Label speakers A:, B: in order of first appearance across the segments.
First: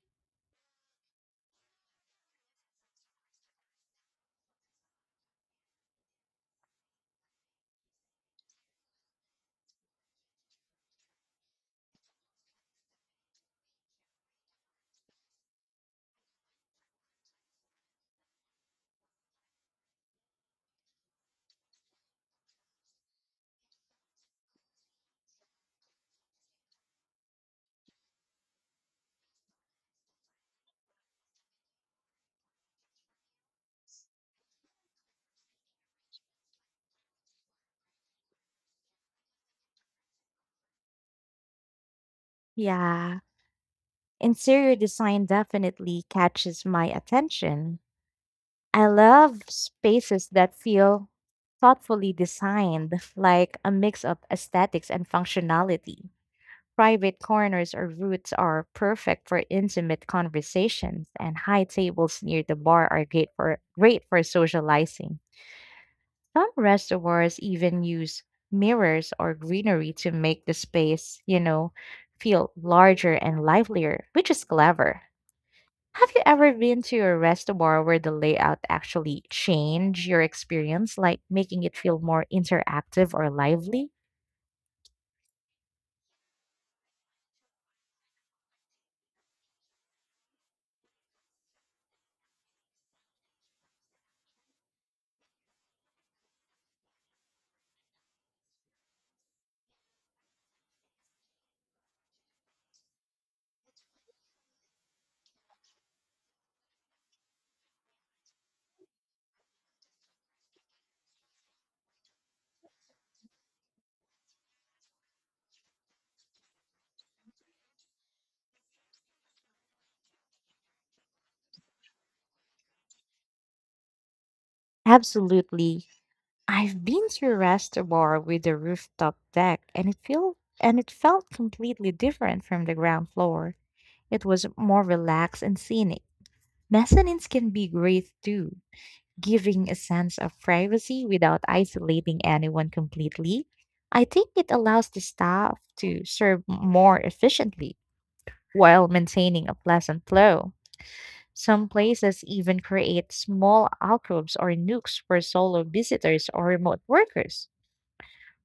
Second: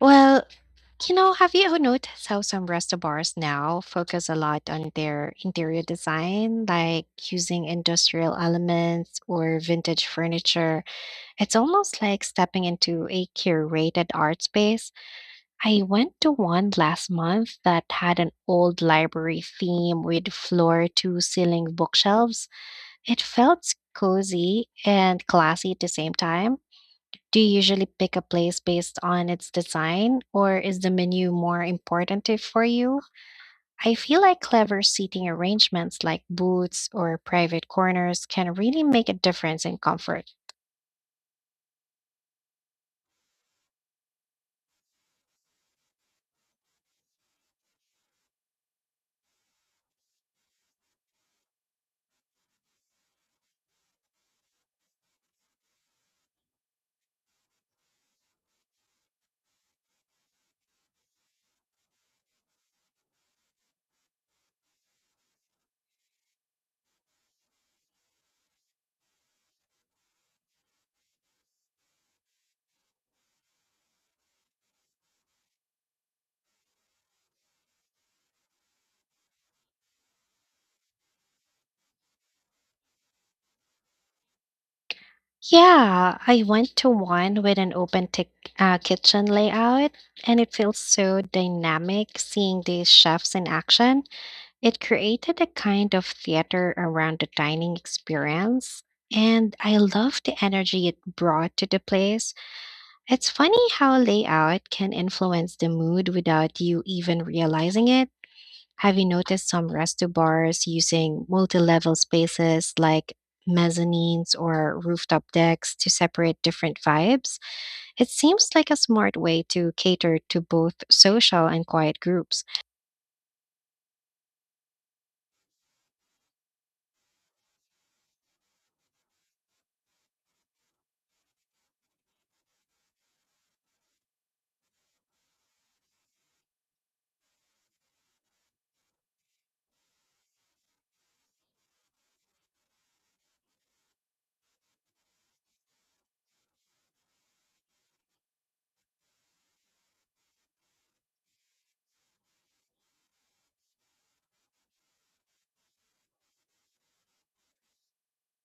A: Well, have you noticed how some restaurants now focus a lot on their interior design, like using industrial elements or vintage furniture? It's almost like stepping into a curated art space. I went to one last month that had an old library theme with floor to ceiling bookshelves. It felt cozy and classy at the same time. Do you usually pick a place based on its design, or is the menu more important for you? I feel like clever seating arrangements like booths or private corners can really make a difference in comfort.
B: Yeah, interior design definitely catches my attention. I love spaces that feel thoughtfully designed, like a mix of aesthetics and functionality. Private corners or routes are perfect for intimate conversations, and high tables near the bar are great for socializing. Some restaurants even use mirrors or greenery to make the space feel larger and livelier, which is clever. Have you ever been to a restaurant where the layout actually changed your experience, like making it feel more interactive or lively?
A: Yeah, I went to one with an open kitchen layout, and it feels so dynamic seeing these chefs in action. It created a kind of theater around the dining experience, and I love the energy it brought to the place. It's funny how layout can influence the mood without you even realizing it. Have you noticed some resto bars using multi level spaces like mezzanines or rooftop decks to separate different vibes? It seems like a smart way to cater to both social and quiet groups.
B: Absolutely. I've been to a restaurant with a rooftop deck and it feel and it felt completely different from the ground floor. It was more relaxed and scenic. Mezzanines can be great too, giving a sense of privacy without isolating anyone completely. I think it allows the staff to serve more efficiently while maintaining a pleasant flow. Some places even create small alcoves or nooks for solo visitors or remote workers.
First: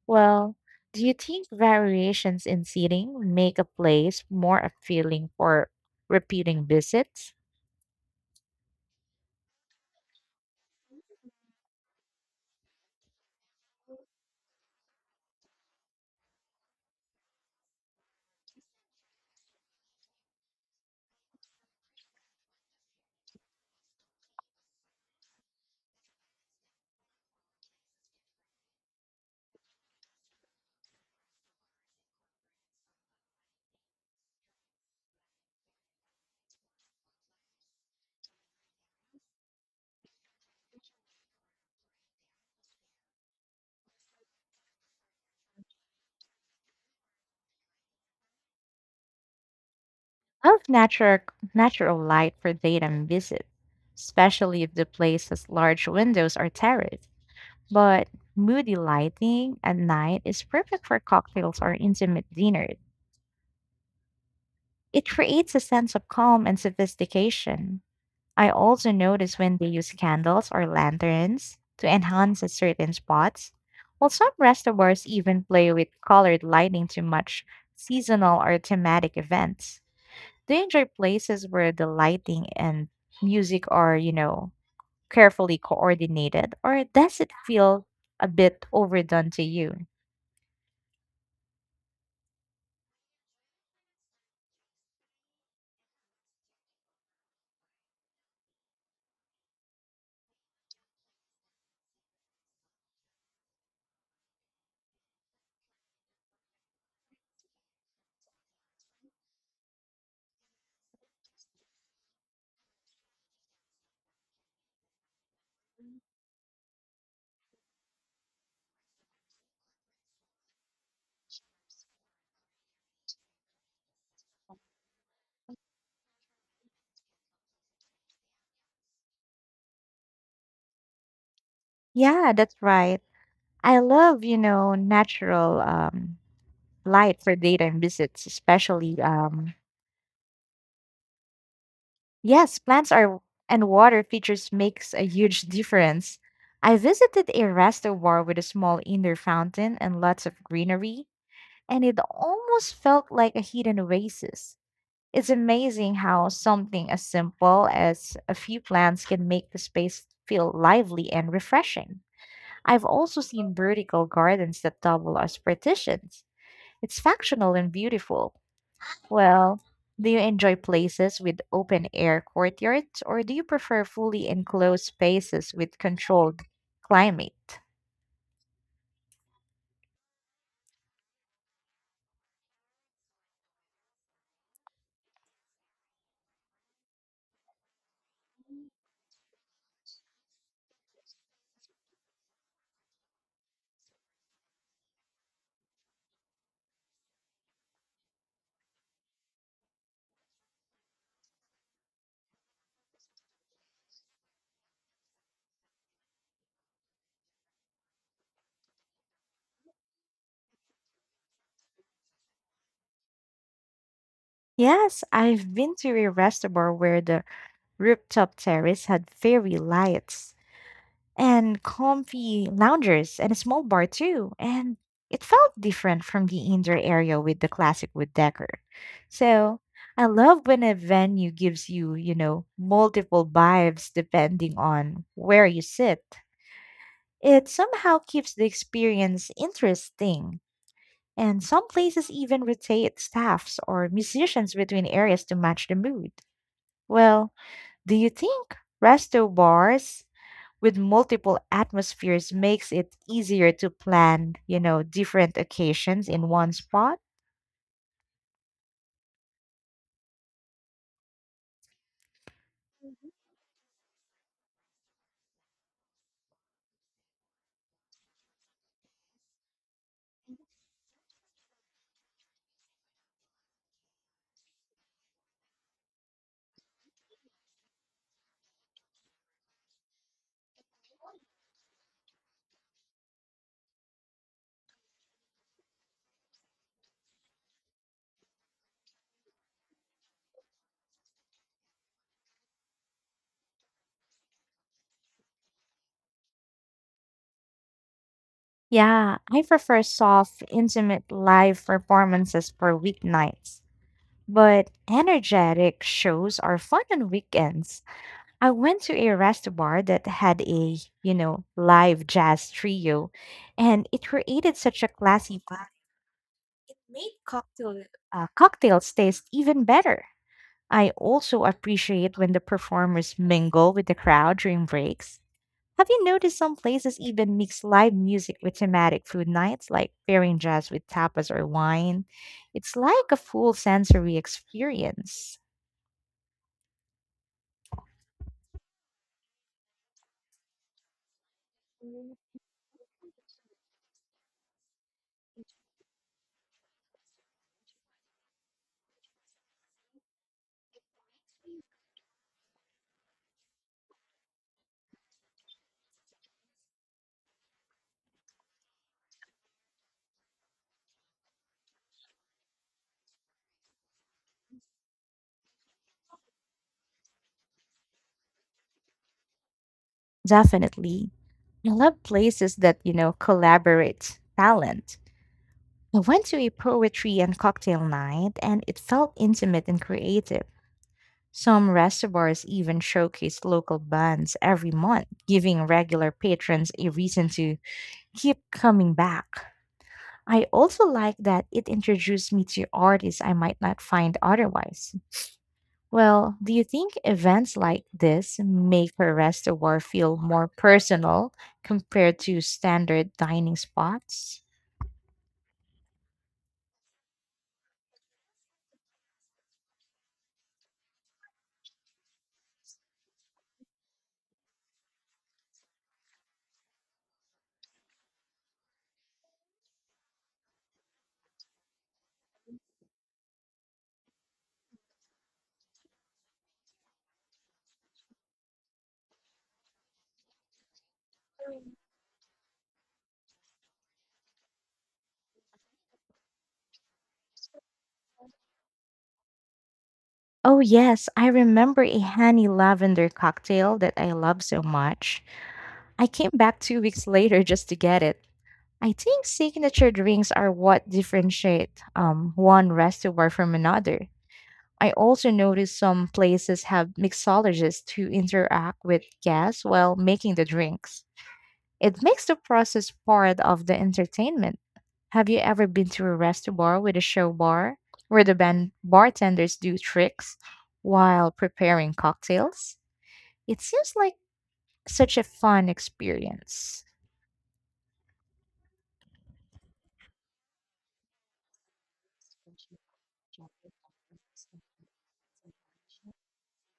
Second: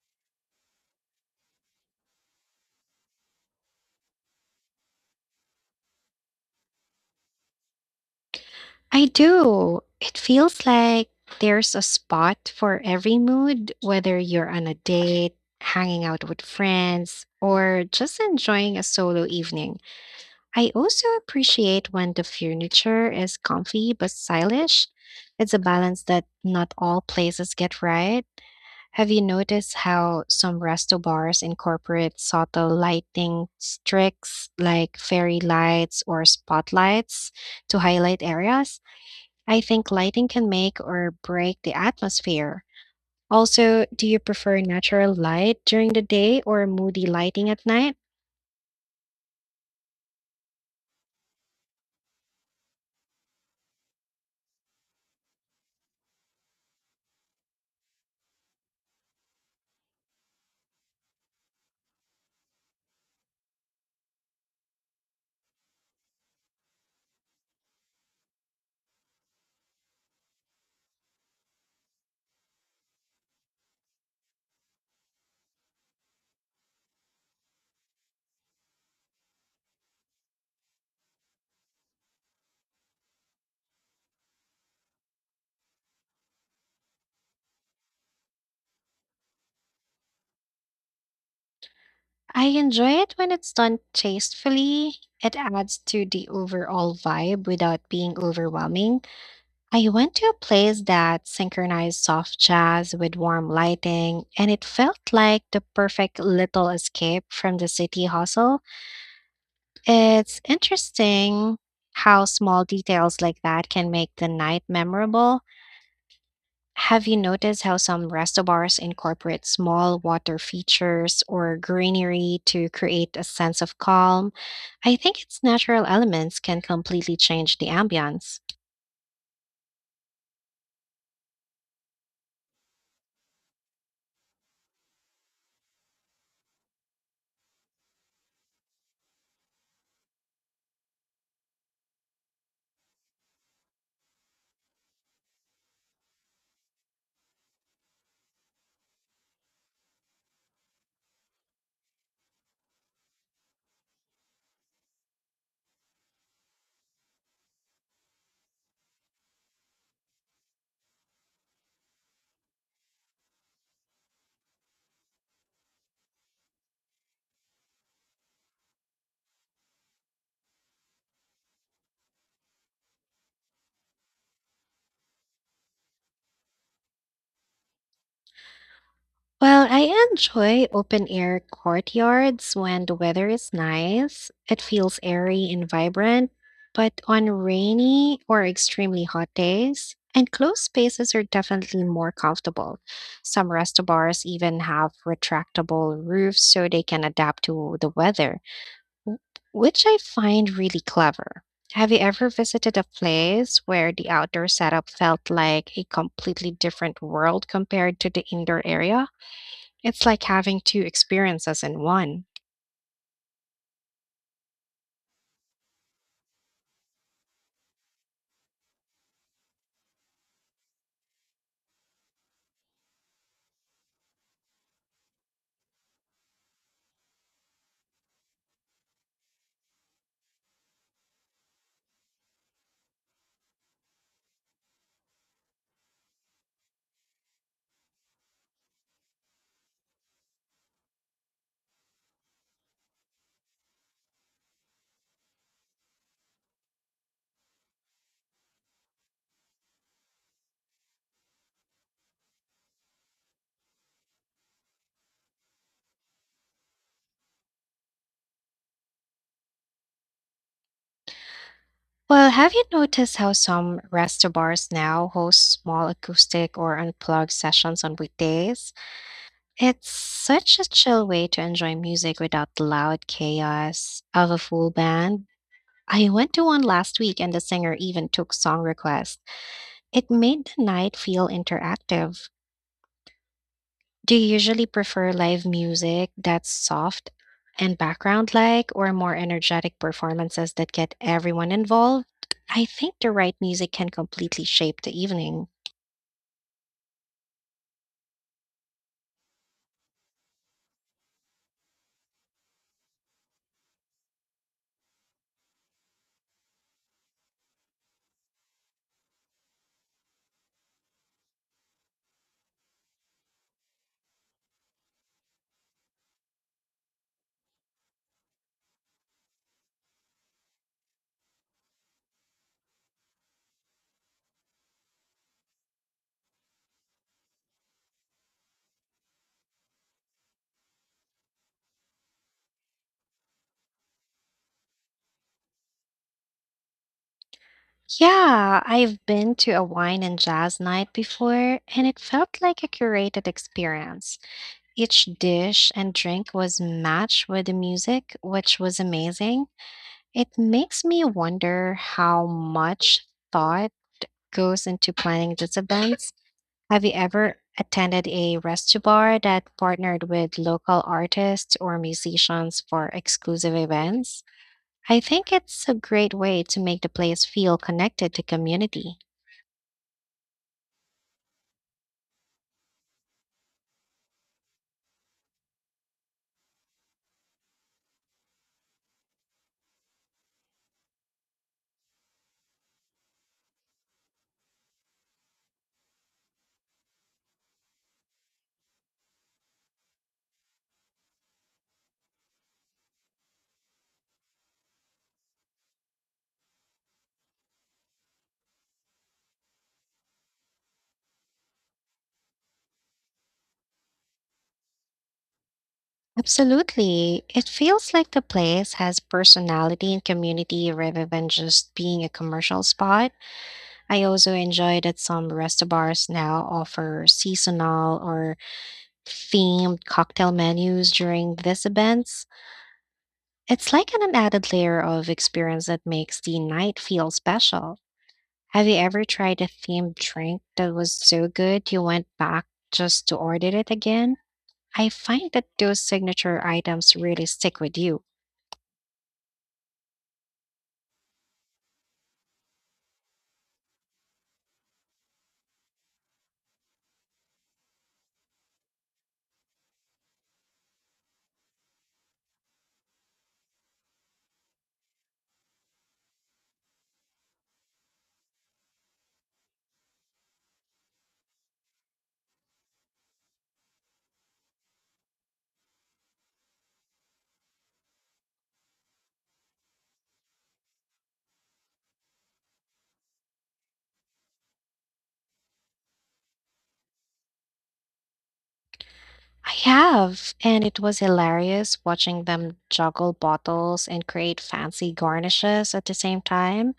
B: Well, do you think variations in seating make a place more appealing for repeating visits?
A: I do. It feels like there's a spot for every mood, whether you're on a date, hanging out with friends, or just enjoying a solo evening. I also appreciate when the furniture is comfy but stylish. It's a balance that not all places get right. Have you noticed how some resto bars incorporate subtle lighting tricks like fairy lights or spotlights to highlight areas? I think lighting can make or break the atmosphere. Also, do you prefer natural light during the day or moody lighting at night?
B: I love natural light for daytime visits, especially if the place has large windows or terrace. But moody lighting at night is perfect for cocktails or intimate dinners. It creates a sense of calm and sophistication. I also notice when they use candles or lanterns to enhance a certain spots, while some restaurants even play with colored lighting to match seasonal or thematic events. Do you enjoy places where the lighting and music are carefully coordinated, or does it feel a bit overdone to you?
A: I enjoy it when it's done tastefully. It adds to the overall vibe without being overwhelming. I went to a place that synchronized soft jazz with warm lighting, and it felt like the perfect little escape from the city hustle. It's interesting how small details like that can make the night memorable. Have you noticed how some resto incorporate small water features or greenery to create a sense of calm? I think its natural elements can completely change the ambience.
B: Yeah, that's right. I love natural light for daytime visits, especially. Yes, plants are and water features makes a huge difference. I visited a reservoir with a small indoor fountain and lots of greenery, and it almost felt like a hidden oasis. It's amazing how something as simple as a few plants can make the space feel lively and refreshing. I've also seen vertical gardens that double as partitions. It's functional and beautiful. Well, do you enjoy places with open air courtyards or do you prefer fully enclosed spaces with controlled climate?
A: Well, I enjoy open air courtyards when the weather is nice. It feels airy and vibrant, but on rainy or extremely hot days, enclosed spaces are definitely more comfortable. Some resto bars even have retractable roofs so they can adapt to the weather. w- which I find really clever. Have you ever visited a place where the outdoor setup felt like a completely different world compared to the indoor area? It's like having two experiences in one.
B: Yes, I've been to a restaurant where the rooftop terrace had fairy lights and comfy loungers and a small bar too. And it felt different from the indoor area with the classic wood decor. So I love when a venue gives you multiple vibes depending on where you sit. It somehow keeps the experience interesting, and some places even rotate staffs or musicians between areas to match the mood. Well, do you think resto bars with multiple atmospheres makes it easier to plan different occasions in one spot?
A: Well, have you noticed how some resto bars now host small acoustic or unplugged sessions on weekdays? It's such a chill way to enjoy music without the loud chaos of a full band. I went to one last week and the singer even took song requests. It made the night feel interactive. Do you usually prefer live music that's soft and background like, or more energetic performances that get everyone involved? I think the right music can completely shape the evening.
B: Yeah, I prefer soft, intimate live performances for weeknights, but energetic shows are fun on weekends. I went to a rest bar that had a live jazz trio, and it created such a classy vibe. It made cocktails taste even better. I also appreciate when the performers mingle with the crowd during breaks. Have you noticed some places even mix live music with thematic food nights, like pairing jazz with tapas or wine? It's like a full sensory experience.
A: Yeah, I've been to a wine and jazz night before, and it felt like a curated experience. Each dish and drink was matched with the music, which was amazing. It makes me wonder how much thought goes into planning these events. Have you ever attended a resto bar that partnered with local artists or musicians for exclusive events? I think it's a great way to make the place feel connected to community.
B: Definitely. I love places that collaborate talent. I went to a poetry and cocktail night and it felt intimate and creative. Some restaurants even showcase local bands every month, giving regular patrons a reason to keep coming back. I also like that it introduced me to artists I might not find otherwise. Well, do you think events like this make a reservoir feel more personal compared to standard dining spots?
A: Absolutely. It feels like the place has personality and community rather than just being a commercial spot. I also enjoy that some resto bars now offer seasonal or themed cocktail menus during these events. It's like an added layer of experience that makes the night feel special. Have you ever tried a themed drink that was so good you went back just to order it again? I find that those signature items really stick with you.
B: Oh, yes, I remember a honey lavender cocktail that I love so much. I came back 2 weeks later just to get it. I think signature drinks are what differentiate one reservoir from another. I also noticed some places have mixologists to interact with guests while making the drinks. It makes the process part of the entertainment. Have you ever been to a restaurant bar with a show bar where the bartenders do tricks while preparing cocktails? It seems like such a fun experience.
A: I have, and it was hilarious watching them juggle bottles and create fancy garnishes at the same time.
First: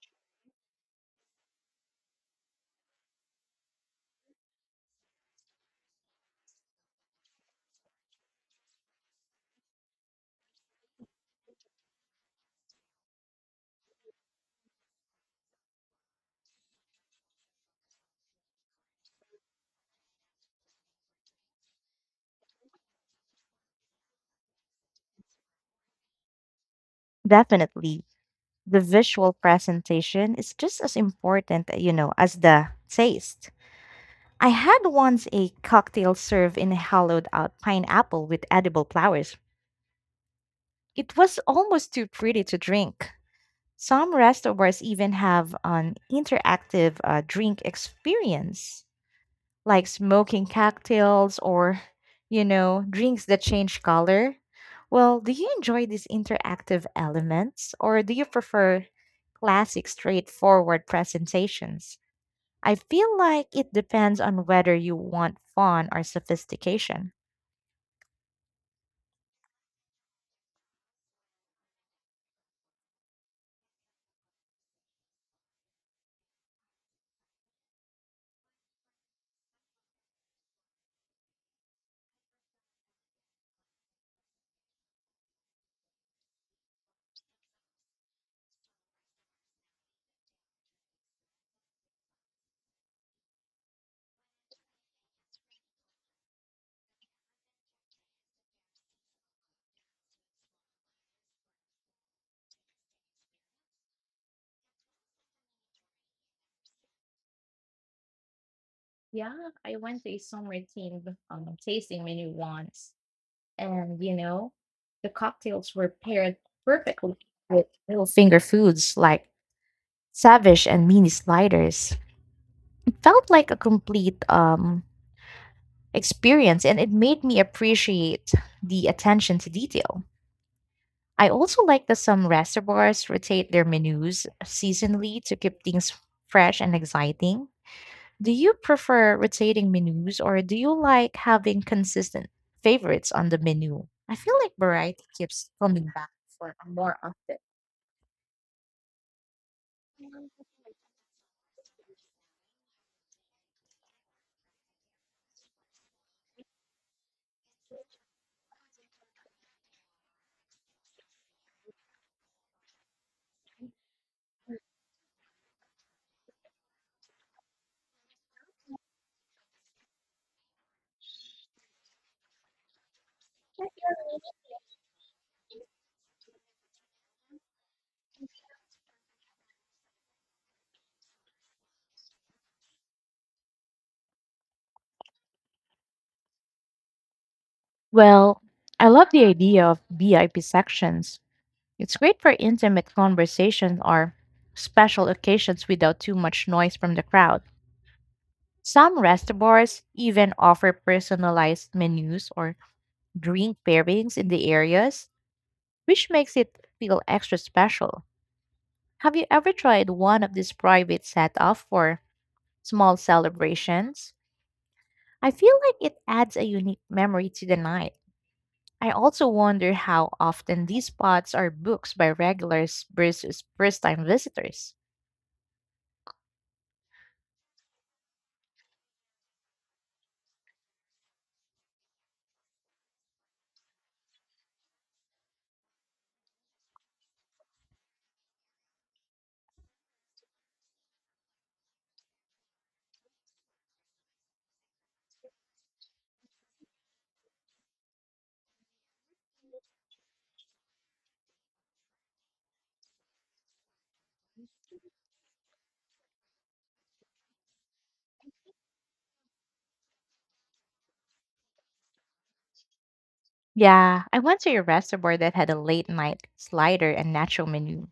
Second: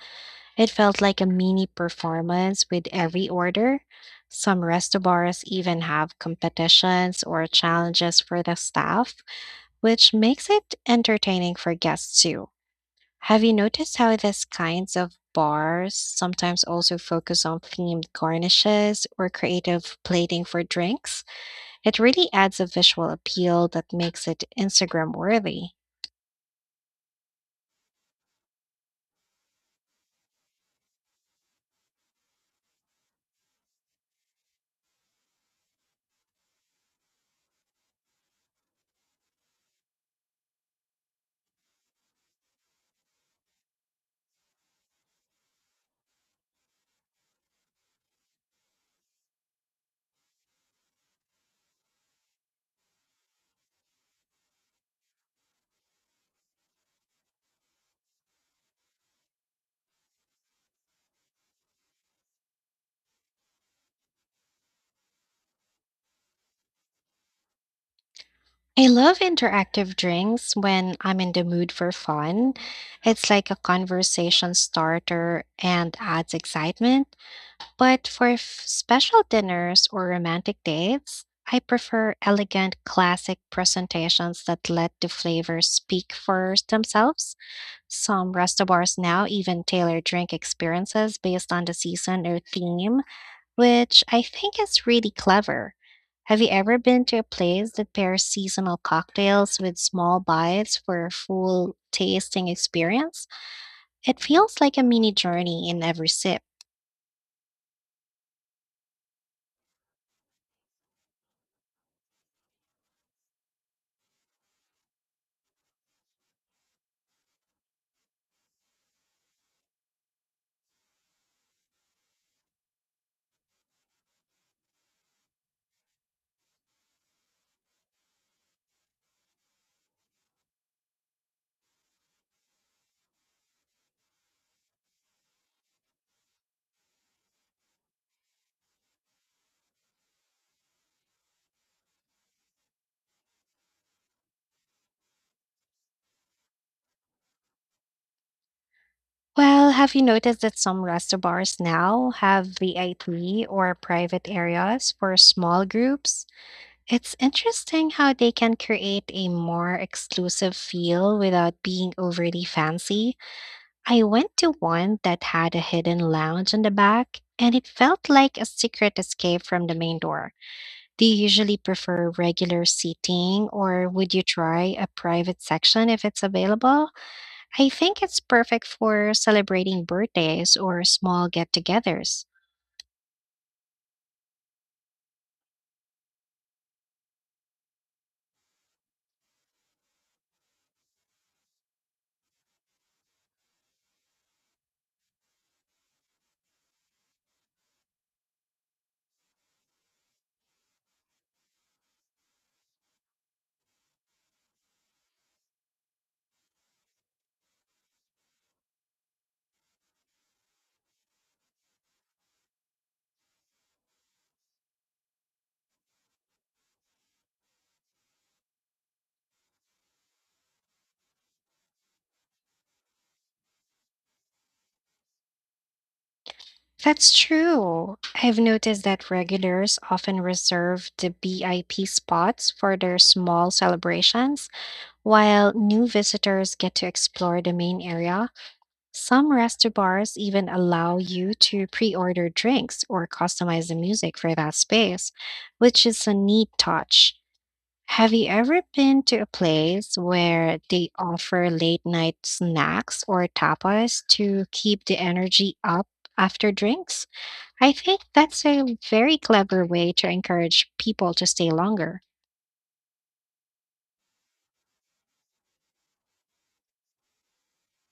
A: It felt like a mini performance with every order. Some restaurants even have competitions or challenges for the staff, which makes it entertaining for guests too. Have you noticed how these kinds of bars sometimes also focus on themed garnishes or creative plating for drinks? It really adds a visual appeal that makes it Instagram worthy.
B: Definitely. The visual presentation is just as important, as the taste. I had once a cocktail served in a hollowed out pineapple with edible flowers. It was almost too pretty to drink. Some restaurants even have an interactive drink experience, like smoking cocktails or drinks that change color. Well, do you enjoy these interactive elements or do you prefer classic, straightforward presentations? I feel like it depends on whether you want fun or sophistication.
A: I love interactive drinks when I'm in the mood for fun. It's like a conversation starter and adds excitement. But special dinners or romantic dates, I prefer elegant classic presentations that let the flavors speak for themselves. Some restaurants now even tailor drink experiences based on the season or theme, which I think is really clever. Have you ever been to a place that pairs seasonal cocktails with small bites for a full tasting experience? It feels like a mini journey in every sip.
B: Yeah, I went to a summer themed tasting menu once. And the cocktails were paired perfectly with little finger foods like Savage and mini sliders. It felt like a complete experience, and it made me appreciate the attention to detail. I also like that some restaurants rotate their menus seasonally to keep things fresh and exciting. Do you prefer rotating menus or do you like having consistent favorites on the menu? I feel like variety keeps coming back for more often.
A: Well, have you noticed that some resto bars now have VIP or private areas for small groups? It's interesting how they can create a more exclusive feel without being overly fancy. I went to one that had a hidden lounge on the back, and it felt like a secret escape from the main door. Do you usually prefer regular seating, or would you try a private section if it's available? I think it's perfect for celebrating birthdays or small get togethers.
B: Well, I love the idea of VIP sections. It's great for intimate conversations or special occasions without too much noise from the crowd. Some restaurants even offer personalized menus or drink pairings in the areas, which makes it feel extra special. Have you ever tried one of these private setup for small celebrations? I feel like it adds a unique memory to the night. I also wonder how often these spots are booked by regulars versus first-time visitors.
A: That's true. I've noticed that regulars often reserve the VIP spots for their small celebrations, while new visitors get to explore the main area. Some resto bars even allow you to pre order drinks or customize the music for that space, which is a neat touch. Have you ever been to a place where they offer late night snacks or tapas to keep the energy up after drinks? I think that's a very clever way to encourage people to stay longer.
B: Yeah, I went to a restaurant that had a late night slider and natural menu,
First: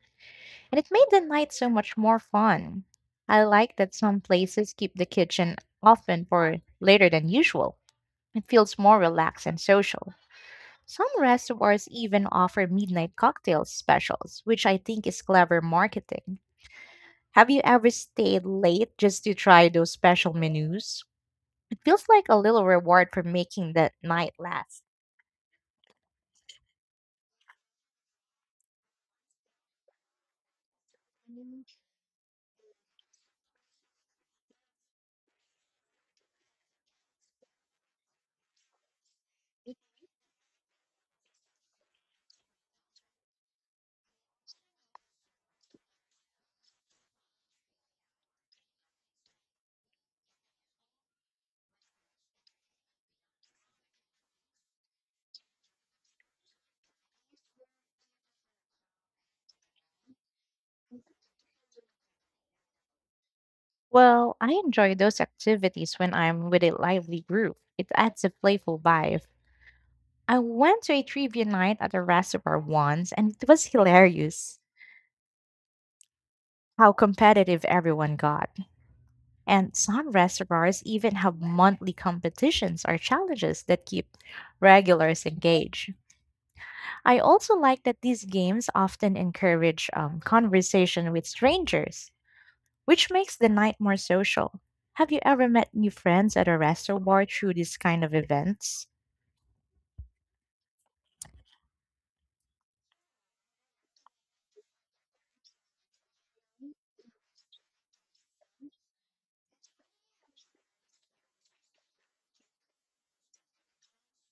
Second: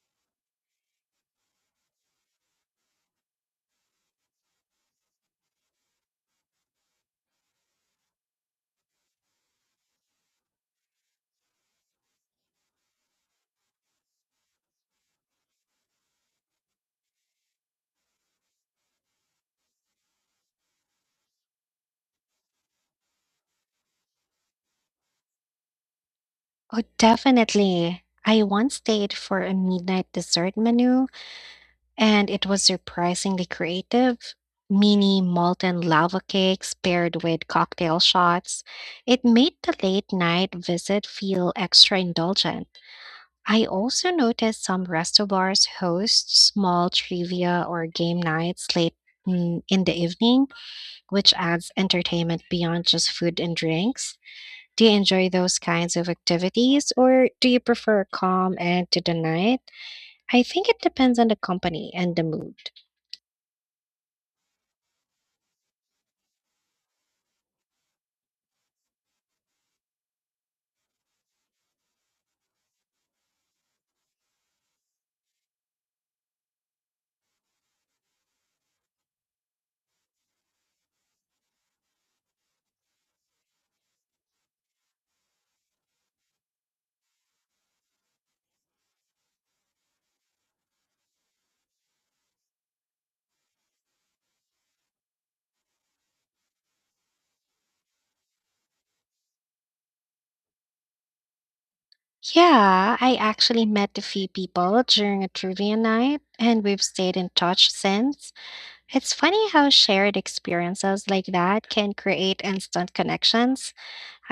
B: and it made the night so much more fun. I like that some places keep the kitchen open for later than usual. It feels more relaxed and social. Some restaurants even offer midnight cocktail specials, which I think is clever marketing. Have you ever stayed late just to try those special menus? It feels like a little reward for making that night last.
A: Oh, definitely. I once stayed for a midnight dessert menu and it was surprisingly creative. Mini molten lava cakes paired with cocktail shots. It made the late night visit feel extra indulgent. I also noticed some resto bars host small trivia or game nights late, in the evening, which adds entertainment beyond just food and drinks. Do you enjoy those kinds of activities or do you prefer calm and to the night? I think it depends on the company and the mood.
B: Well, I enjoy those activities when I'm with a lively group. It adds a playful vibe. I went to a trivia night at a restaurant once, and it was hilarious how competitive everyone got. And some reservoirs even have monthly competitions or challenges that keep regulars engaged. I also like that these games often encourage conversation with strangers, which makes the night more social. Have you ever met new friends at a reservoir through these kind of events?
A: Yeah, I actually met a few people during a trivia night, and we've stayed in touch since. It's funny how shared experiences like that can create instant connections.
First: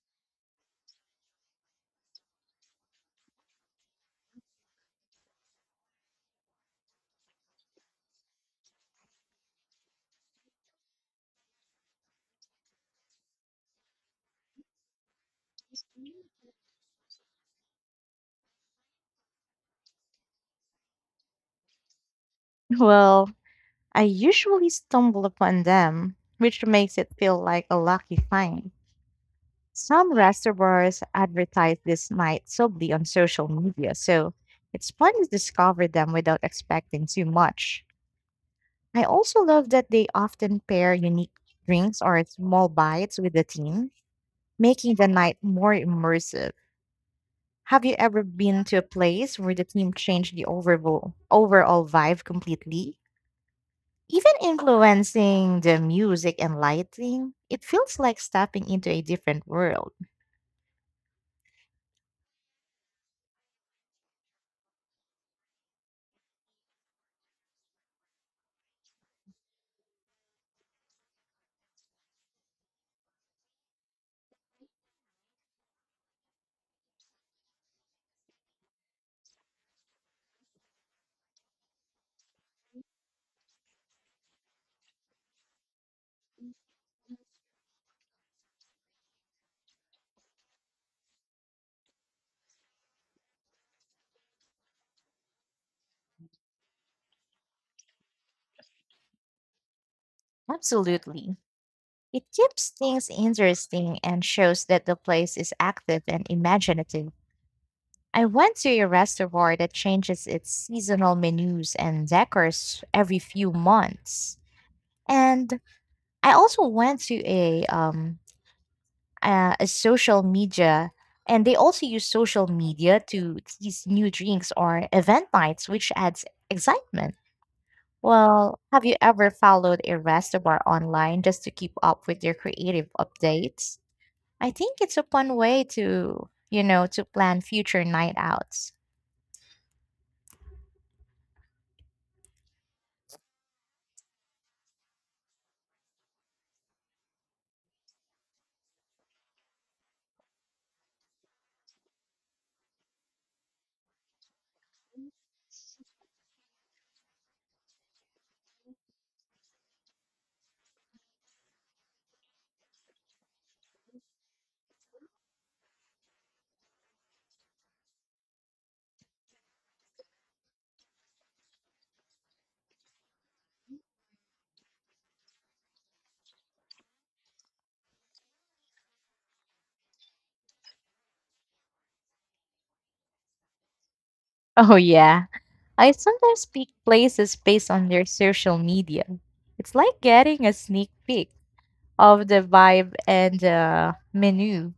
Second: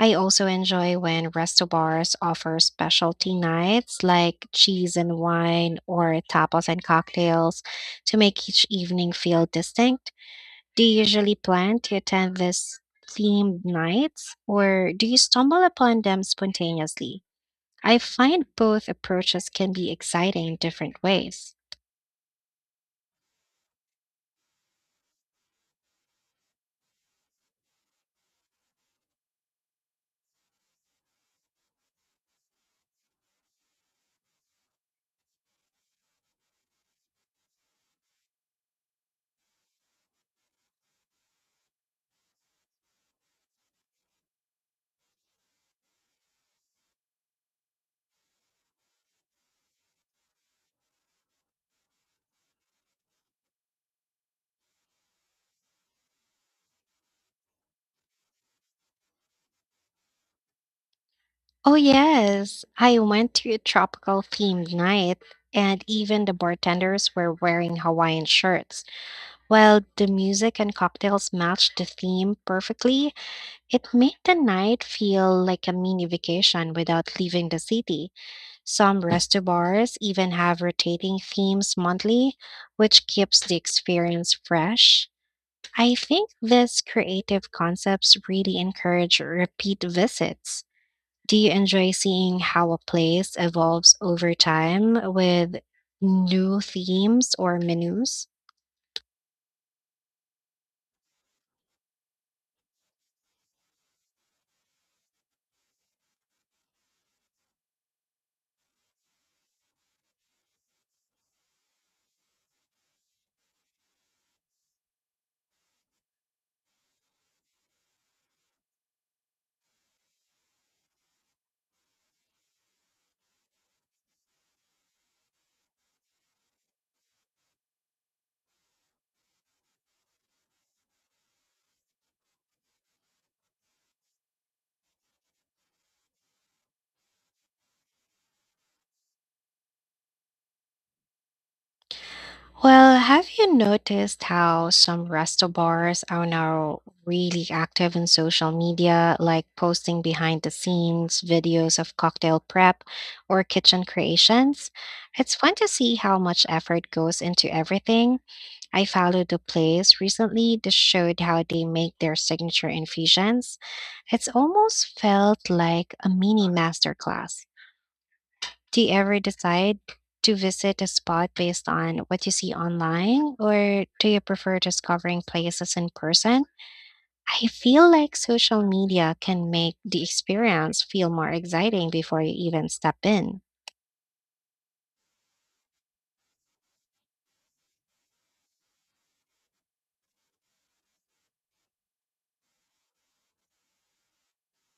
A: I also enjoy when resto bars offer specialty nights like cheese and wine or tapas and cocktails to make each evening feel distinct. Do you usually plan to attend these themed nights, or do you stumble upon them spontaneously? I find both approaches can be exciting in different ways.
B: Well, I usually stumble upon them, which makes it feel like a lucky find. Some restaurants advertise this night subtly on social media, so it's fun to discover them without expecting too much. I also love that they often pair unique drinks or small bites with the theme, making the night more immersive. Have you ever been to a place where the theme changed the overall vibe completely? Even influencing the music and lighting, it feels like stepping into a different world.
A: Oh, yes, I went to a tropical themed night, and even the bartenders were wearing Hawaiian shirts. While the music and cocktails matched the theme perfectly, it made the night feel like a mini vacation without leaving the city. Some resto bars even have rotating themes monthly, which keeps the experience fresh. I think these creative concepts really encourage repeat visits. Do you enjoy seeing how a place evolves over time with new themes or menus?
B: Absolutely. It keeps things interesting and shows that the place is active and imaginative. I went to a restaurant that changes its seasonal menus and decors every few months. And I also went to a social media, and they also use social media to tease new drinks or event nights, which adds excitement. Well, have you ever followed a restaurant online just to keep up with their creative updates? I think it's a fun way to plan future night outs.
A: Well, have you noticed how some resto bars are now really active in social media, like posting behind the scenes videos of cocktail prep or kitchen creations? It's fun to see how much effort goes into everything. I followed a place recently that showed how they make their signature infusions. It's almost felt like a mini masterclass. Do you ever decide to visit a spot based on what you see online, or do you prefer discovering places in person? I feel like social media can make the experience feel more exciting before you even step in.
B: Oh, yeah. I sometimes pick places based on their social media. It's like getting a sneak peek of the vibe and the menu.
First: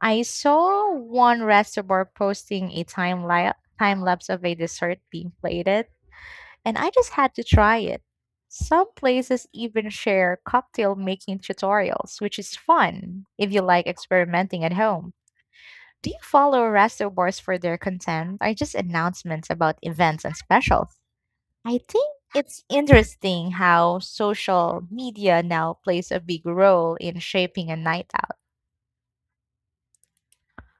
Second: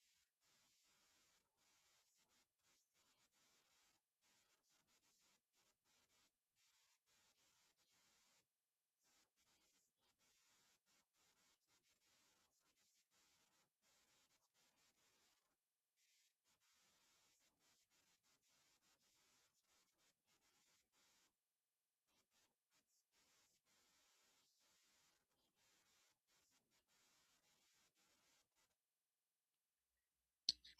B: I saw one restaurant posting a time lapse of a dessert being plated, and I just had to try it. Some places even share cocktail making tutorials, which is fun if you like experimenting at home. Do you follow reservoirs for their content or just announcements about events and specials? I think it's interesting how social media now plays a big role in shaping a night out.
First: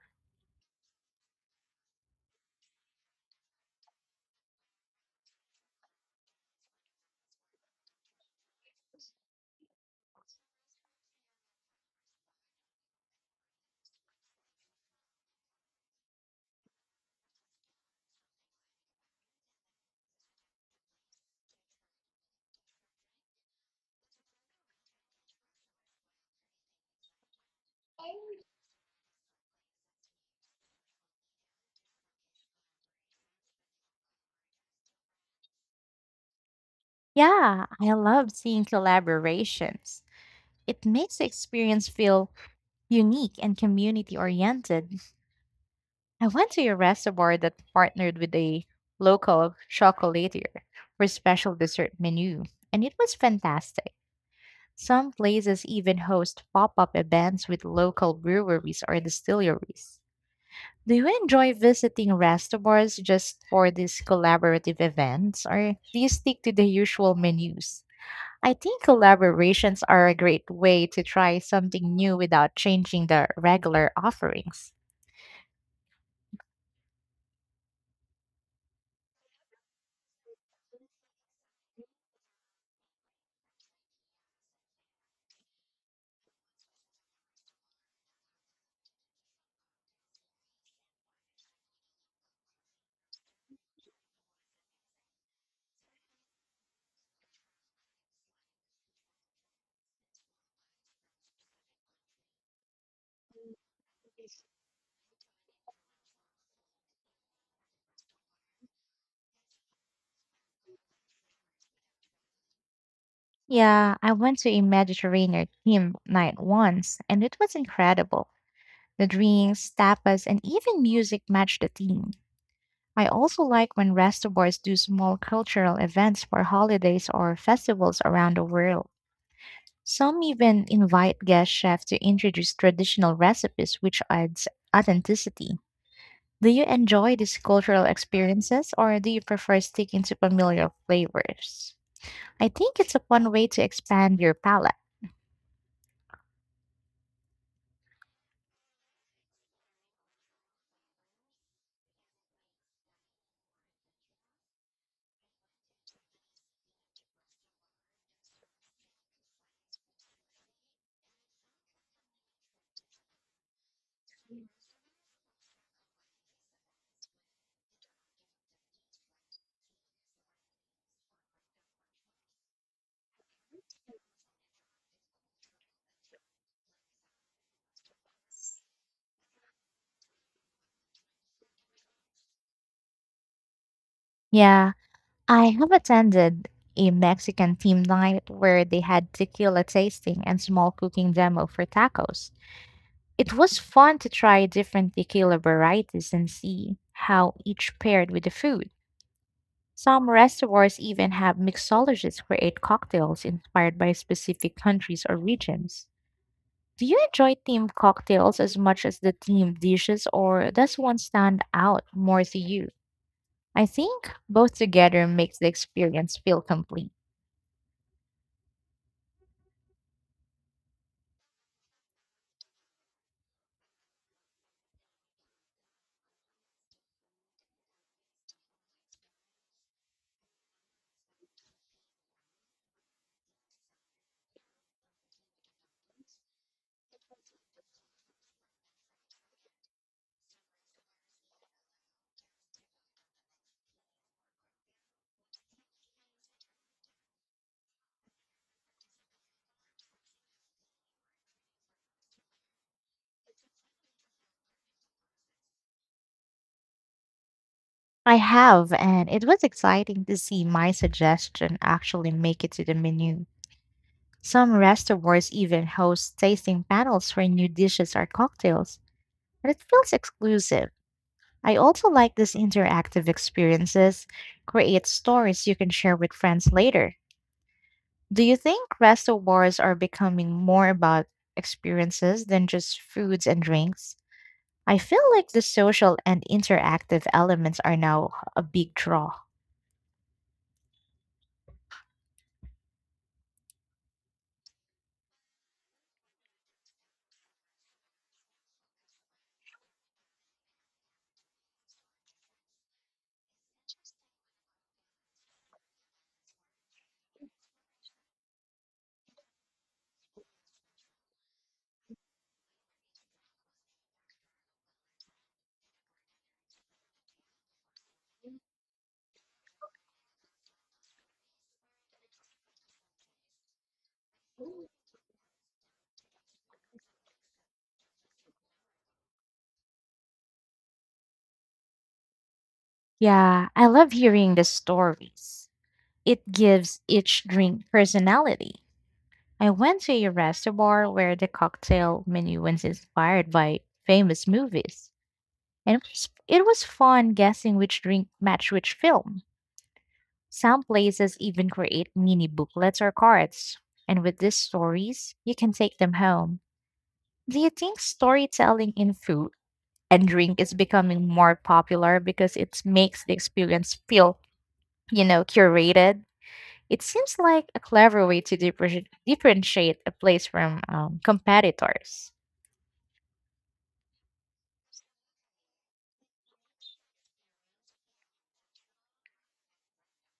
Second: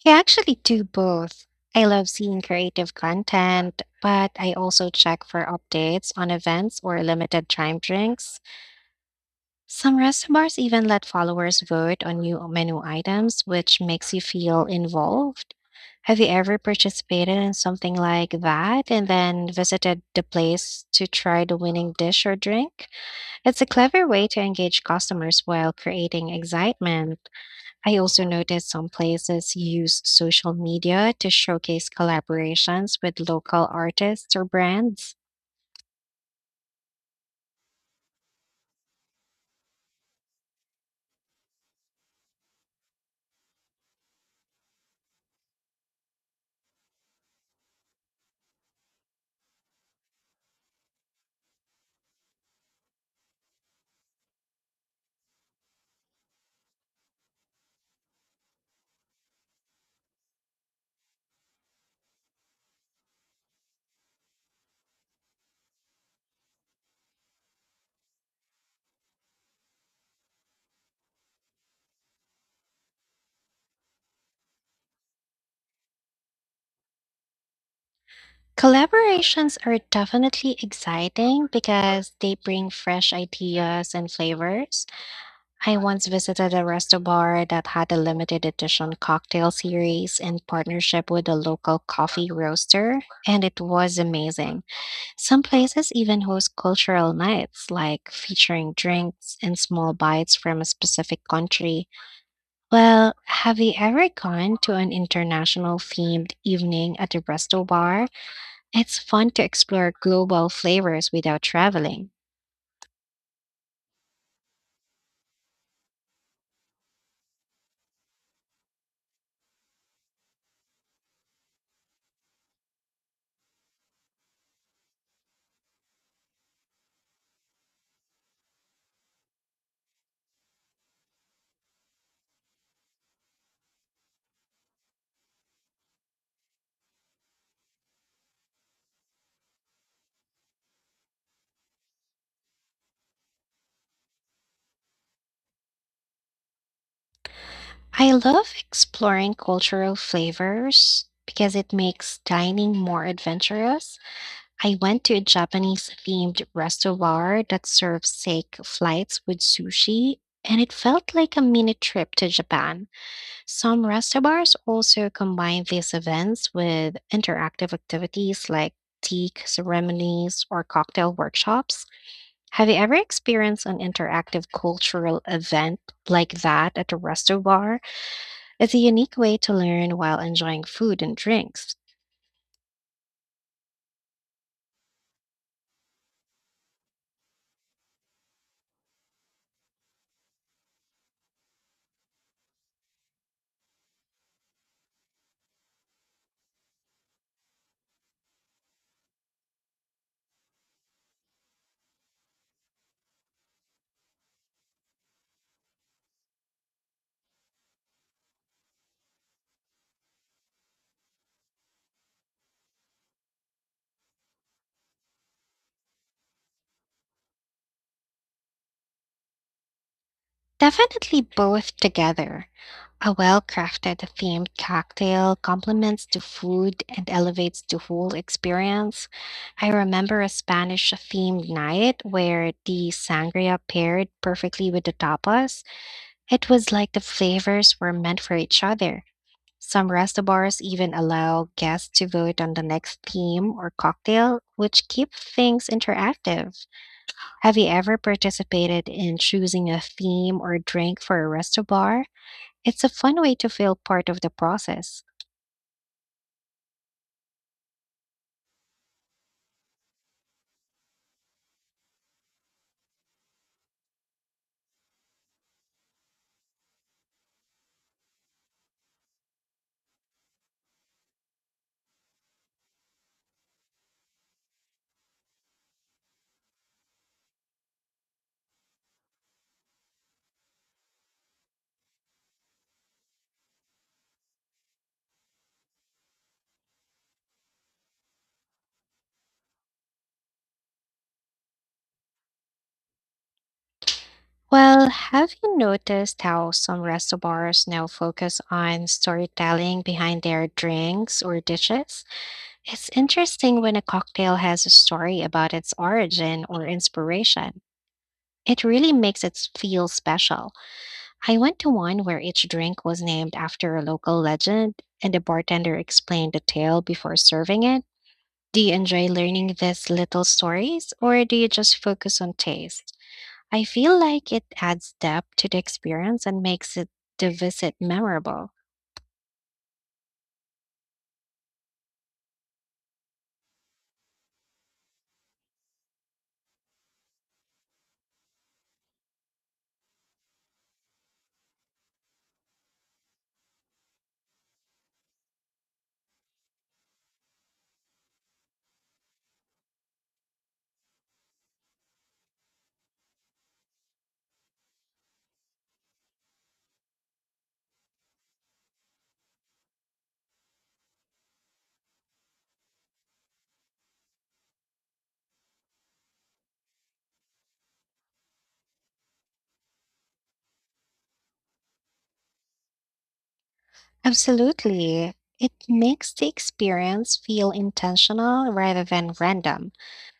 A: I actually do both. I love seeing creative content, but I also check for updates on events or limited time drinks. Some restaurants even let followers vote on new menu items, which makes you feel involved. Have you ever participated in something like that and then visited the place to try the winning dish or drink? It's a clever way to engage customers while creating excitement. I also noticed some places use social media to showcase collaborations with local artists or brands.
B: Yeah, I love seeing collaborations. It makes the experience feel unique and community oriented. I went to a reservoir that partnered with a local chocolatier for a special dessert menu, and it was fantastic. Some places even host pop up events with local breweries or distilleries. Do you enjoy visiting restaurants just for these collaborative events, or do you stick to the usual menus? I think collaborations are a great way to try something new without changing the regular offerings.
A: Collaborations are definitely exciting because they bring fresh ideas and flavors. I once visited a resto bar that had a limited edition cocktail series in partnership with a local coffee roaster, and it was amazing. Some places even host cultural nights, like featuring drinks and small bites from a specific country. Well, have you ever gone to an international themed evening at a resto bar? It's fun to explore global flavors without traveling.
B: Yeah, I went to a Mediterranean theme night once, and it was incredible. The drinks, tapas, and even music matched the theme. I also like when reservoirs do small cultural events for holidays or festivals around the world. Some even invite guest chefs to introduce traditional recipes, which adds authenticity. Do you enjoy these cultural experiences or do you prefer sticking to familiar flavors? I think it's a fun way to expand your palate.
A: I love exploring cultural flavors because it makes dining more adventurous. I went to a Japanese themed restaurant that serves sake flights with sushi, and it felt like a mini trip to Japan. Some restaurants also combine these events with interactive activities like tea ceremonies or cocktail workshops. Have you ever experienced an interactive cultural event like that at a restaurant? It's a unique way to learn while enjoying food and drinks.
B: Yeah, I have attended a Mexican team night where they had tequila tasting and small cooking demo for tacos. It was fun to try different tequila varieties and see how each paired with the food. Some reservoirs even have mixologists create cocktails inspired by specific countries or regions. Do you enjoy themed cocktails as much as the themed dishes, or does one stand out more to you? I think both together makes the experience feel complete.
A: Definitely both together. A well-crafted themed cocktail complements the food and elevates the whole experience. I remember a Spanish themed night where the sangria paired perfectly with the tapas. It was like the flavors were meant for each other. Some restaurants even allow guests to vote on the next theme or cocktail, which keep things interactive. Have you ever participated in choosing a theme or drink for a resto bar? It's a fun way to feel part of the process.
B: I have, and it was exciting to see my suggestion actually make it to the menu. Some restaurants even host tasting panels for new dishes or cocktails, and it feels exclusive. I also like these interactive experiences, create stories you can share with friends later. Do you think restaurants are becoming more about experiences than just foods and drinks? I feel like the social and interactive elements are now a big draw.
A: Well, have you noticed how some restaurants now focus on storytelling behind their drinks or dishes? It's interesting when a cocktail has a story about its origin or inspiration. It really makes it feel special. I went to one where each drink was named after a local legend and the bartender explained the tale before serving it. Do you enjoy learning these little stories or do you just focus on taste? I feel like it adds depth to the experience and makes it the visit memorable.
B: Yeah, I love hearing the stories. It gives each drink personality. I went to a restaurant where the cocktail menu was inspired by famous movies, and it was fun guessing which drink matched which film. Some places even create mini booklets or cards, and with these stories, you can take them home. Do you think storytelling in food and drink is becoming more popular because it makes the experience feel, curated? It seems like a clever way to differentiate a place from competitors.
A: Absolutely. It makes the experience feel intentional rather than random.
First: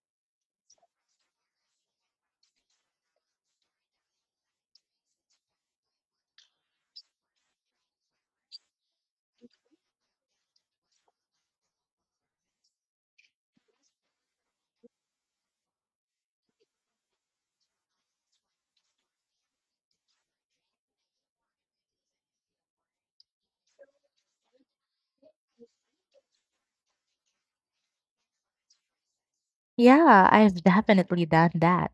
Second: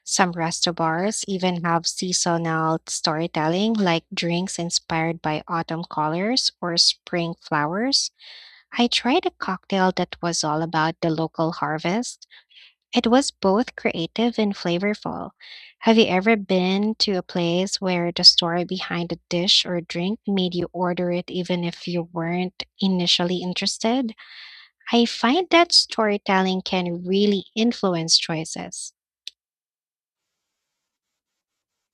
A: Some resto bars even have seasonal storytelling, like drinks inspired by autumn colors or spring flowers. I tried a cocktail that was all about the local harvest. It was both creative and flavorful. Have you ever been to a place where the story behind a dish or drink made you order it even if you weren't initially interested? I find that storytelling can really influence choices.
B: Yeah, I've definitely done that.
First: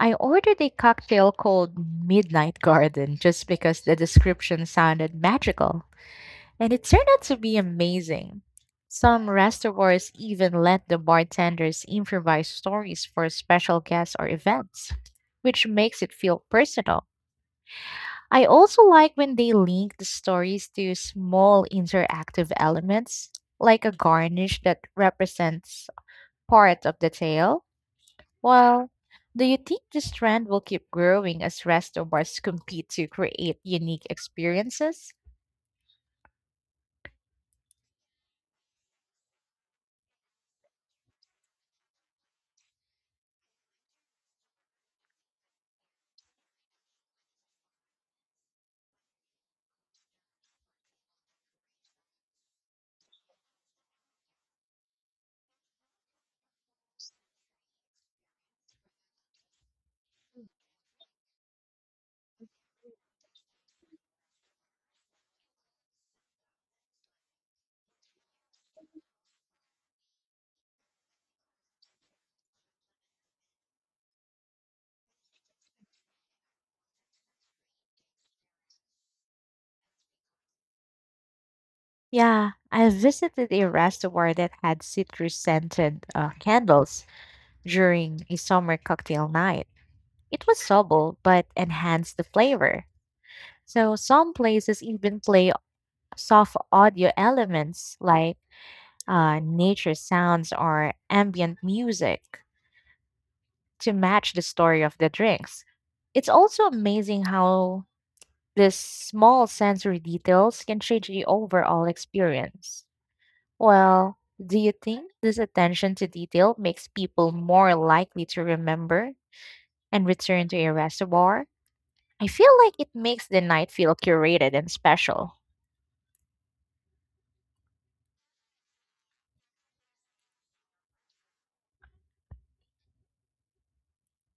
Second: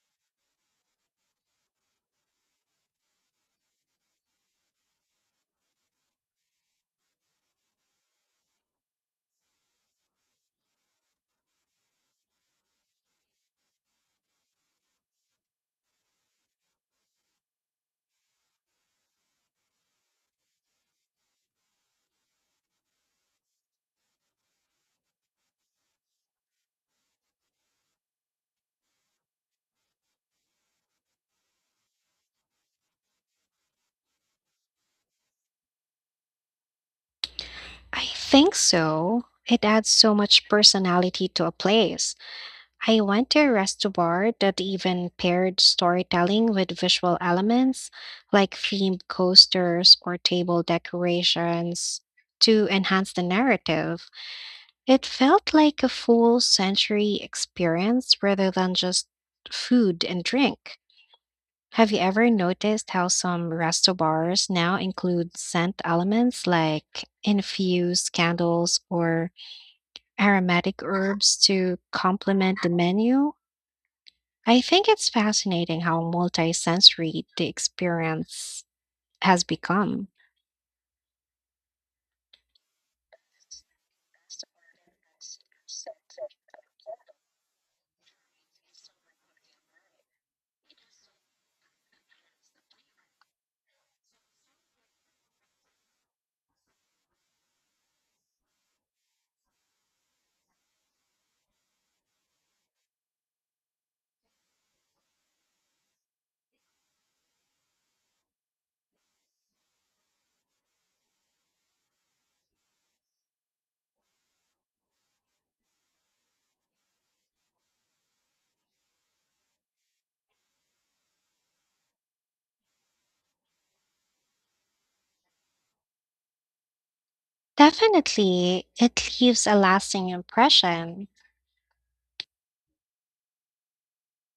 B: I ordered a cocktail called Midnight Garden just because the description sounded magical, and it turned out to be amazing. Some restaurants even let the bartenders improvise stories for special guests or events, which makes it feel personal. I also like when they link the stories to small interactive elements, like a garnish that represents part of the tale. Well, do you think this trend will keep growing as resto bars compete to create unique experiences?
A: I think so. It adds so much personality to a place. I went to a restaurant that even paired storytelling with visual elements like themed coasters or table decorations to enhance the narrative. It felt like a full sensory experience rather than just food and drink. Have you ever noticed how some resto bars now include scent elements like infused candles or aromatic herbs to complement the menu? I think it's fascinating how multisensory the experience has become.
B: Yeah, I visited a restaurant that had citrus scented candles during a summer cocktail night. It was subtle but enhanced the flavor. So some places even play soft audio elements like nature sounds or ambient music to match the story of the drinks. It's also amazing how these small sensory details can change the overall experience. Well, do you think this attention to detail makes people more likely to remember and return to a reservoir? I feel like it makes the night feel curated and special.
A: Definitely, it leaves a lasting impression.